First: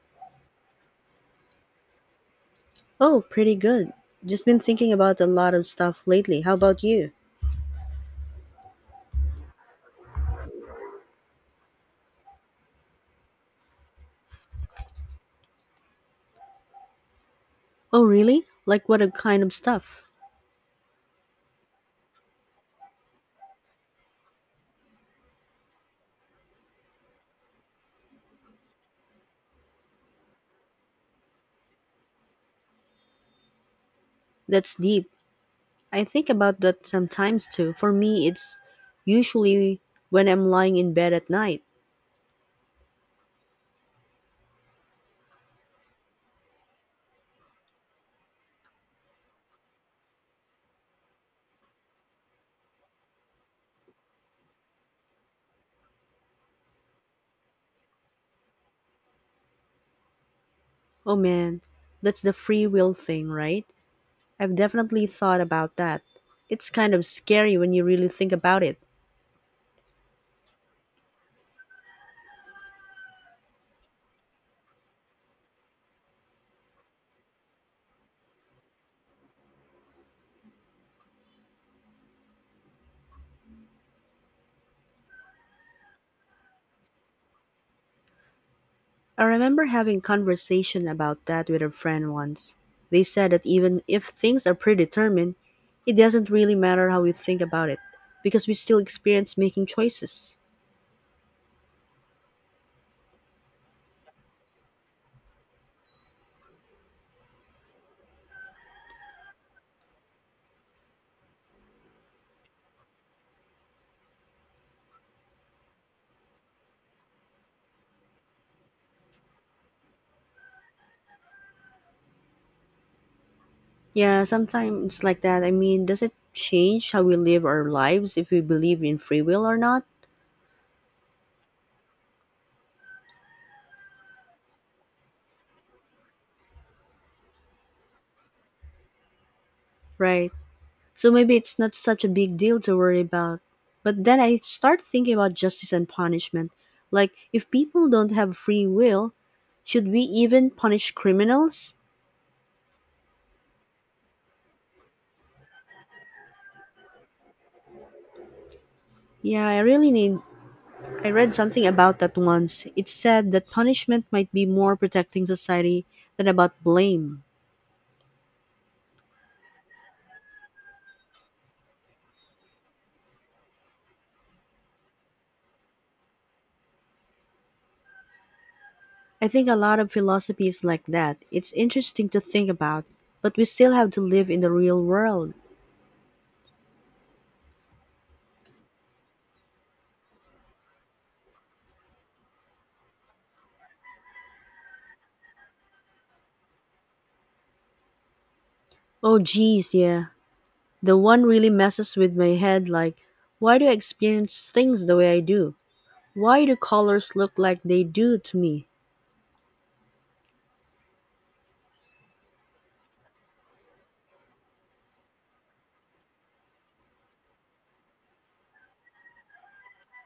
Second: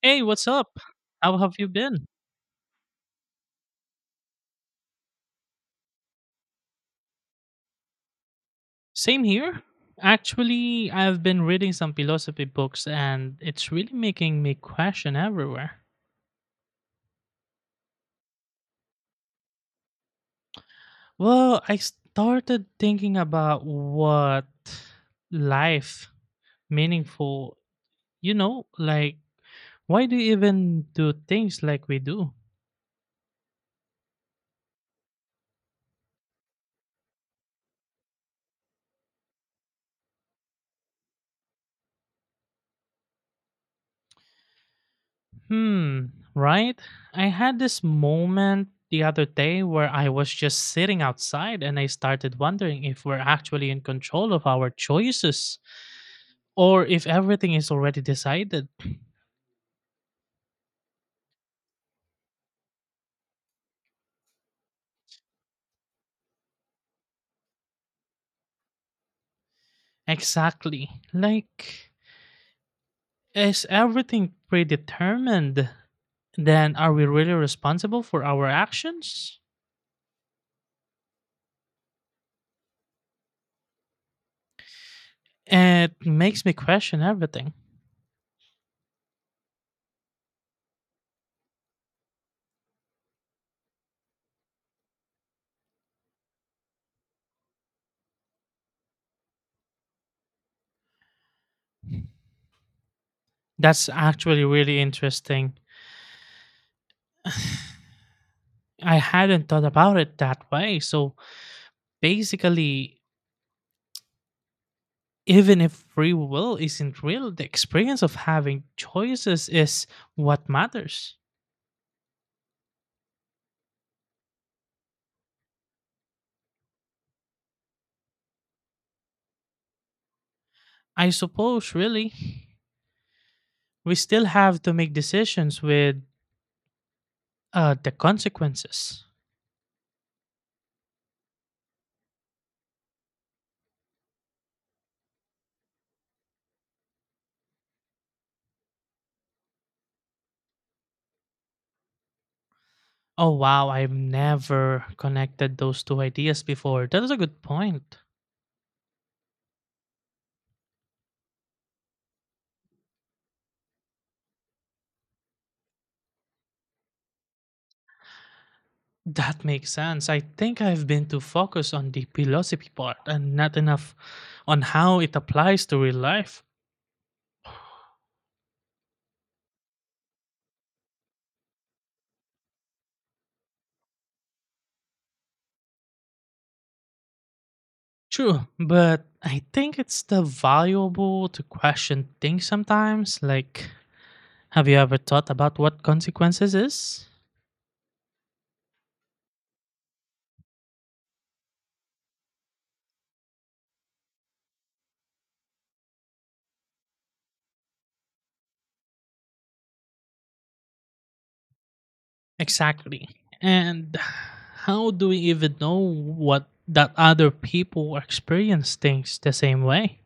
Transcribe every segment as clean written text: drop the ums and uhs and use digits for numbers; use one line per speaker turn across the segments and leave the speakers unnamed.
Hey, what's up? How have you been?
Oh, pretty good. Just been thinking about a lot of stuff lately. How about you?
Same here. Actually, I've been reading some philosophy books and it's really making me question everywhere.
Oh, really? Like what a kind of stuff?
Well, I started thinking about what life meaningful, you know, like why do you even do things like we do?
That's deep. I think about that sometimes too. For me, it's usually when I'm lying in bed at night.
Hmm, right? I had this moment the other day where I was just sitting outside and I started wondering if we're actually in control of our choices or if everything is already decided.
Oh man, that's the free will thing, right? I've definitely thought about that. It's kind of scary when you really think about it.
Exactly. Like, is everything predetermined? Then are we really responsible for our actions? It makes me question everything.
I remember having conversation about that with a friend once. They said that even if things are predetermined, it doesn't really matter how we think about it because we still experience making choices.
That's actually really interesting. I hadn't thought about it that way. So basically, even if free will isn't real, the experience of having choices is what matters.
Yeah, sometimes it's like that. I mean, does it change how we live our lives if we believe in free will or not?
I suppose, really, we still have to make decisions with the consequences.
Right. So maybe it's not such a big deal to worry about. But then I start thinking about justice and punishment. Like, if people don't have free will, should we even punish criminals?
Oh, wow, I've never connected those two ideas before. That is a good point.
Yeah, I really need. I read something about that once. It said that punishment might be more protecting society than about blame.
That makes sense. I think I've been too focused on the philosophy part and not enough on how it applies to real life.
I think a lot of philosophy is like that. It's interesting to think about, but we still have to live in the real world.
True, but I think it's the valuable to question things sometimes. Like, have you ever thought about what consequences is?
Oh, geez, yeah. The one really messes with my head like, why do I experience things the way I do? Why do colors look like they do to me?
Exactly. And how do we even know what that other people experience things the same way?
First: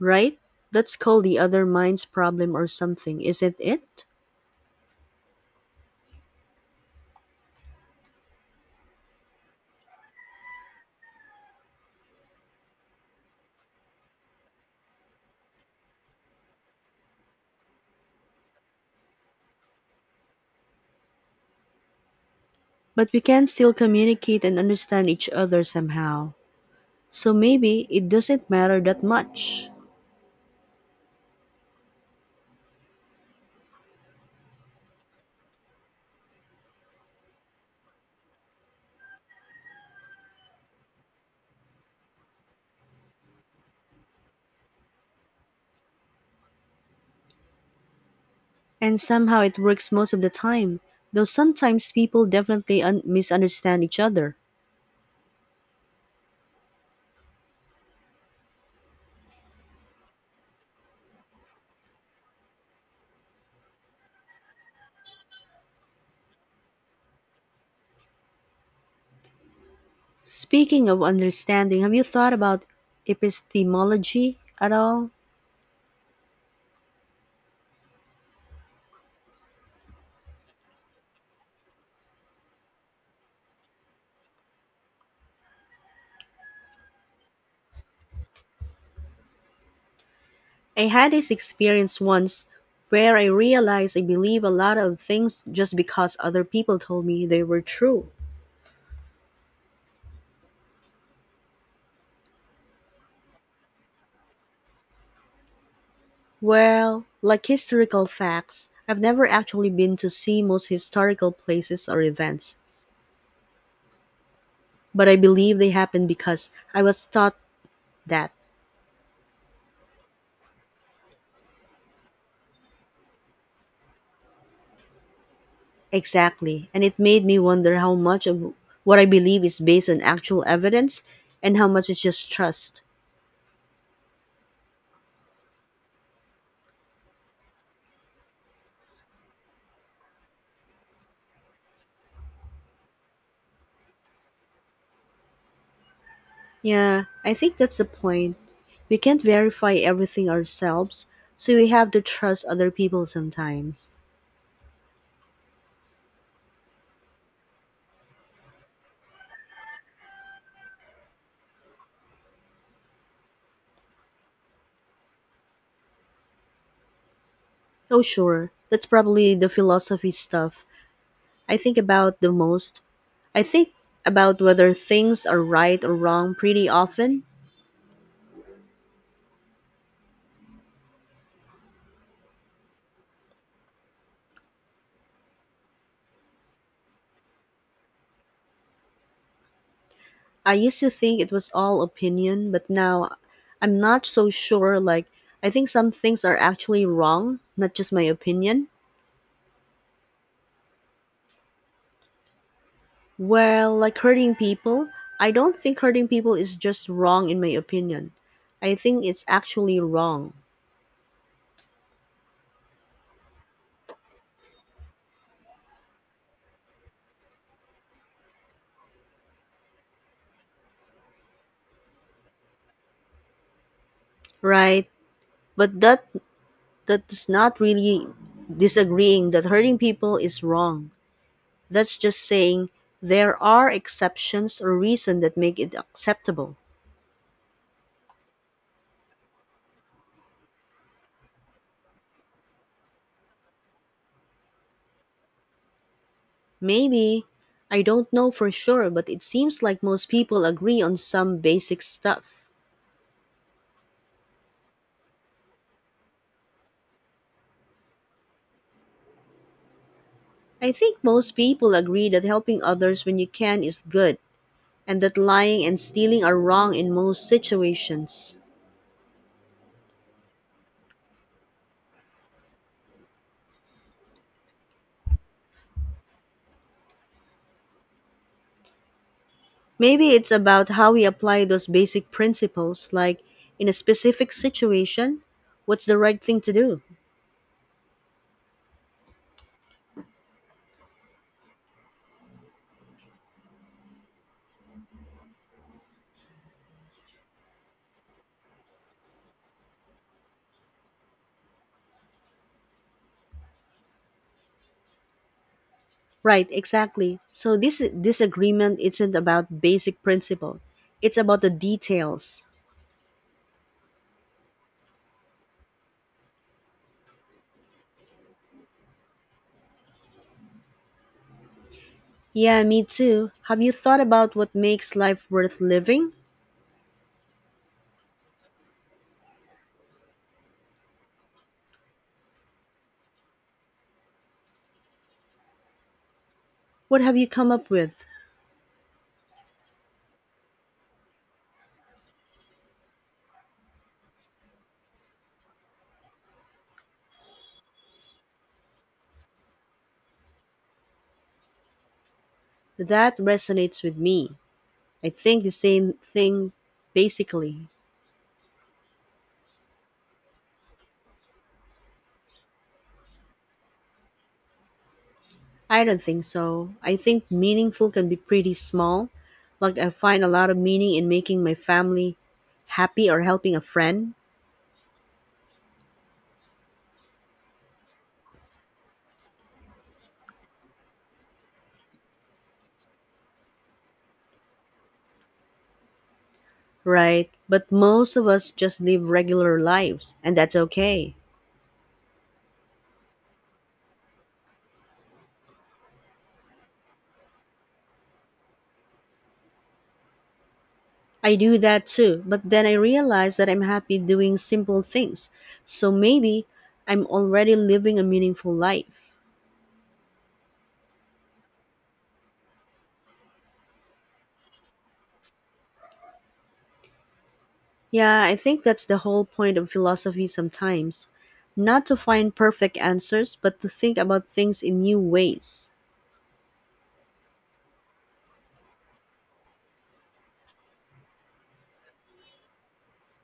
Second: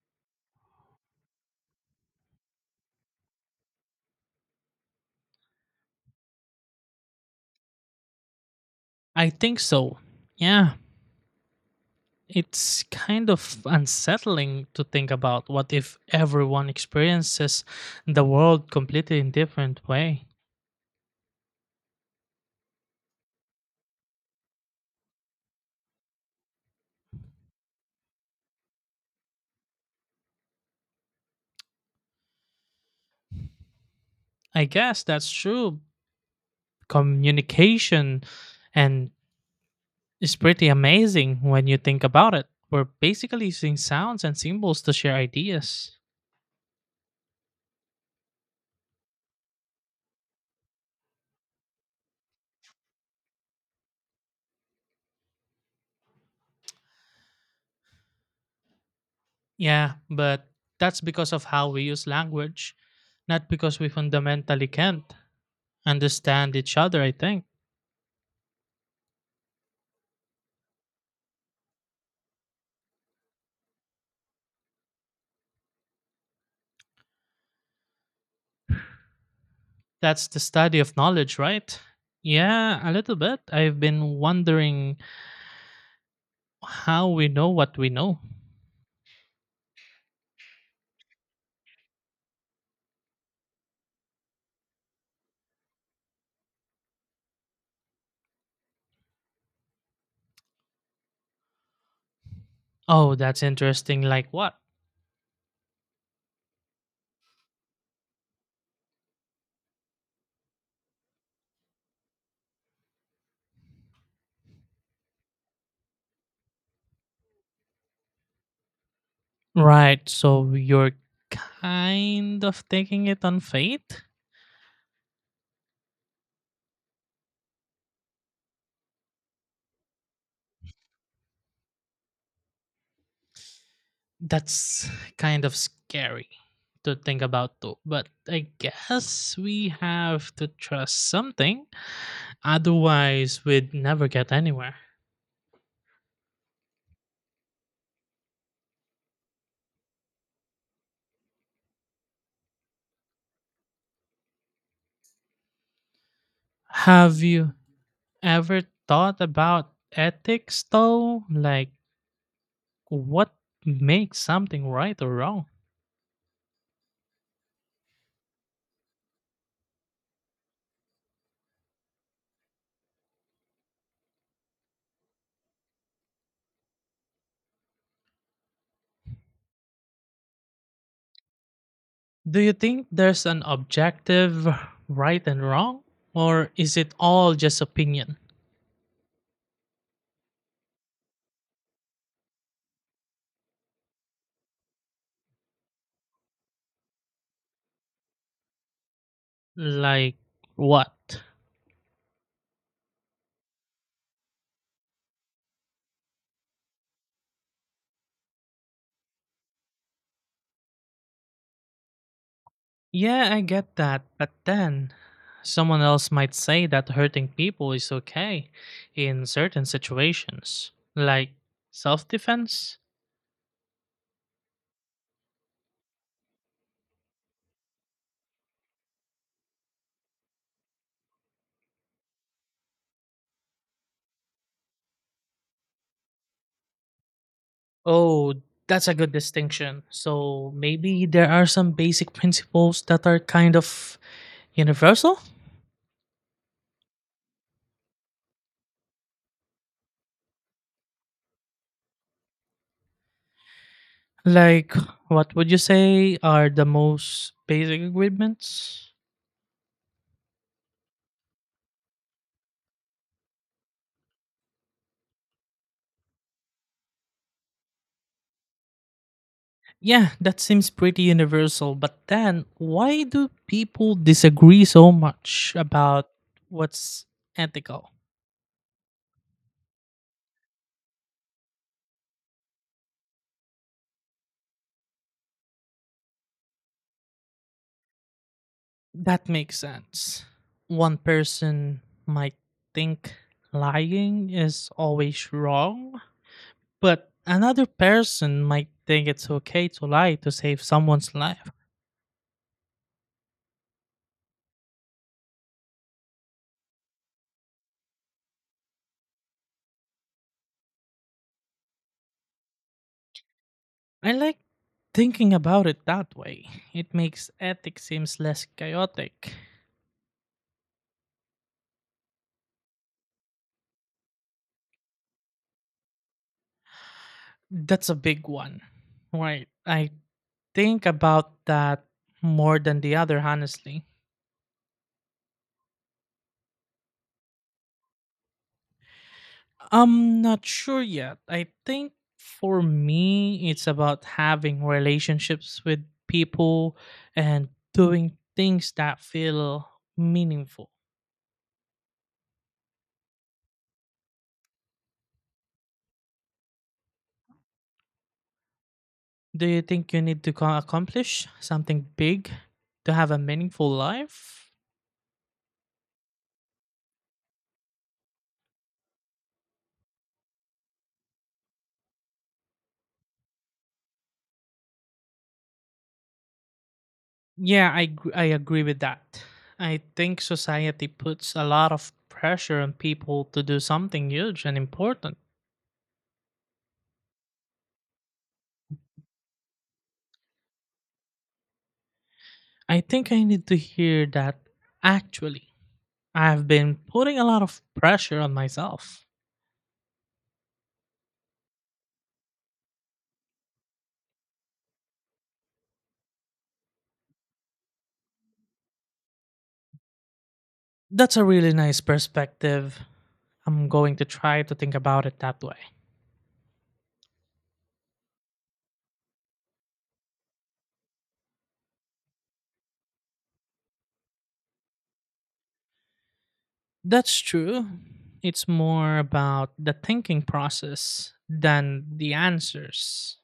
Right? That's called the other mind's problem or something, isn't it?
I think so. Yeah, it's kind of unsettling to think about what if everyone experiences the world completely in different way.
But we can still communicate and understand each other somehow. So maybe it doesn't matter that much.
I guess that's true. Communication and it's pretty amazing when you think about it. We're basically using sounds and symbols to share ideas.
And somehow it works most of the time, though sometimes people definitely misunderstand each other.
Yeah, but that's because of how we use language, not because we fundamentally can't understand each other, I think.
Speaking of understanding, have you thought about epistemology at all?
That's the study of knowledge, right? Yeah, a little bit. I've been wondering how we know what we know.
I had this experience once where I realized I believe a lot of things just because other people told me they were true.
Oh, that's interesting. Like what?
Well, like historical facts, I've never actually been to see most historical places or events, but I believe they happened because I was taught that
Right, so you're kind of taking it on faith?
exactly, and it made me wonder how much of what I believe is based on actual evidence and how much is just trust.
That's kind of scary to think about, though. But I guess we have to trust something, otherwise, we'd never get anywhere.
Yeah, I think that's the point. We can't verify everything ourselves, so we have to trust other people sometimes.
Have you ever thought about ethics, though? Like, what makes something right or wrong?
Oh, sure, that's probably the philosophy stuff I think about the most. I think about whether things are right or wrong pretty often.
Do you think there's an objective right and wrong? Or is it all just opinion?
I used to think it was all opinion, but now I'm not so sure. Like, I think some things are actually wrong, not just my opinion.
Like what?
Well, like hurting people, I don't think hurting people is just wrong in my opinion. I think it's actually wrong,
Yeah, I get that, but then someone else might say that hurting people is okay in certain situations, like self defense.
right? But that is not really disagreeing that hurting people is wrong. That's just saying there are exceptions or reasons that make it acceptable.
Oh, that's a good distinction. So maybe there are some basic principles that are kind of universal?
Maybe. I don't know for sure, but it seems like most people agree on some basic stuff.
Like, what would you say are the most basic agreements?
I think most people agree that helping others when you can is good, and that lying and stealing are wrong in most situations.
Yeah, that seems pretty universal, but then why do people disagree so much about what's ethical?
Maybe it's about how we apply those basic principles, like in a specific situation, what's the right thing to do?
That makes sense. One person might think lying is always wrong, but another person might think it's okay to lie to save someone's life.
Right, exactly. So this disagreement isn't about basic principle. It's about the details.
I like thinking about it that way. It makes ethics seems less chaotic.
Yeah, me too. Have you thought about what makes life worth living?
That's a big one. Right. I think about that more than the other, honestly.
What have you come up with?
I'm not sure yet. I think for me, it's about having relationships with people and doing things that feel meaningful.
That resonates with me. I think the same thing basically.
Do you think you need to accomplish something big to have a meaningful life?
I don't think so. I think meaningful can be pretty small. Like I find a lot of meaning in making my family happy or helping a friend.
Yeah, I agree with that. I think society puts a lot of pressure on people to do something huge and important.
Right, but most of us just live regular lives, and that's okay.
I think I need to hear that actually. I've been putting a lot of pressure on myself.
I do that too, but then I realize that I'm happy doing simple things. So maybe I'm already living a meaningful life.
That's a really nice perspective. I'm going to try to think about it that way.
Yeah, I think that's the whole point of philosophy sometimes. Not to find perfect answers, but to think about things in new ways.
That's true. It's more about the thinking process than the answers.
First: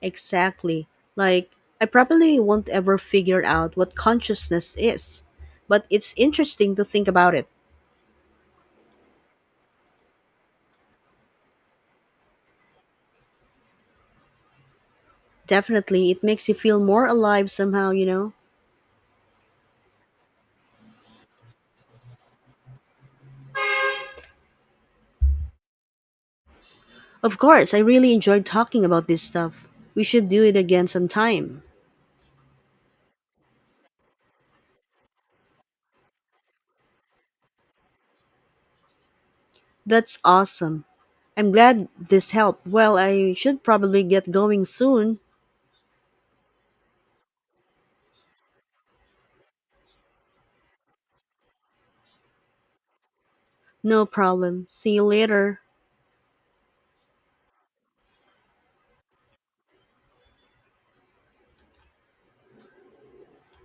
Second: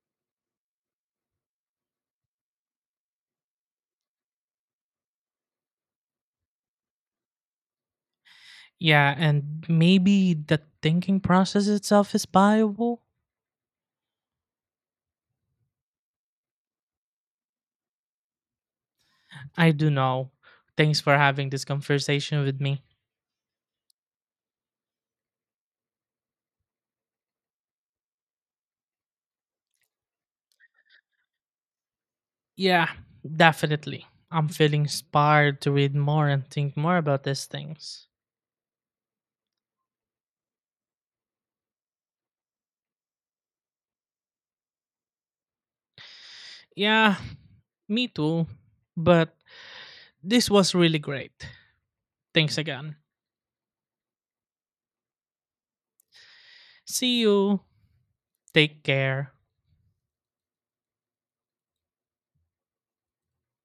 Exactly. Like, I probably won't ever figure out what consciousness is, but it's interesting to think about it.
Yeah, and maybe the thinking process itself is viable.
Definitely, it makes you feel more alive somehow, you know?
I do know. Thanks for having this conversation with me.
Of course, I really enjoyed talking about this stuff. We should do it again sometime.
Yeah, definitely. I'm feeling inspired to read more and think more about these things.
That's awesome. I'm glad this helped. Well, I should probably get going soon.
Yeah, me too. But this was really great. Thanks again.
No problem. See you later.
See you. Take care.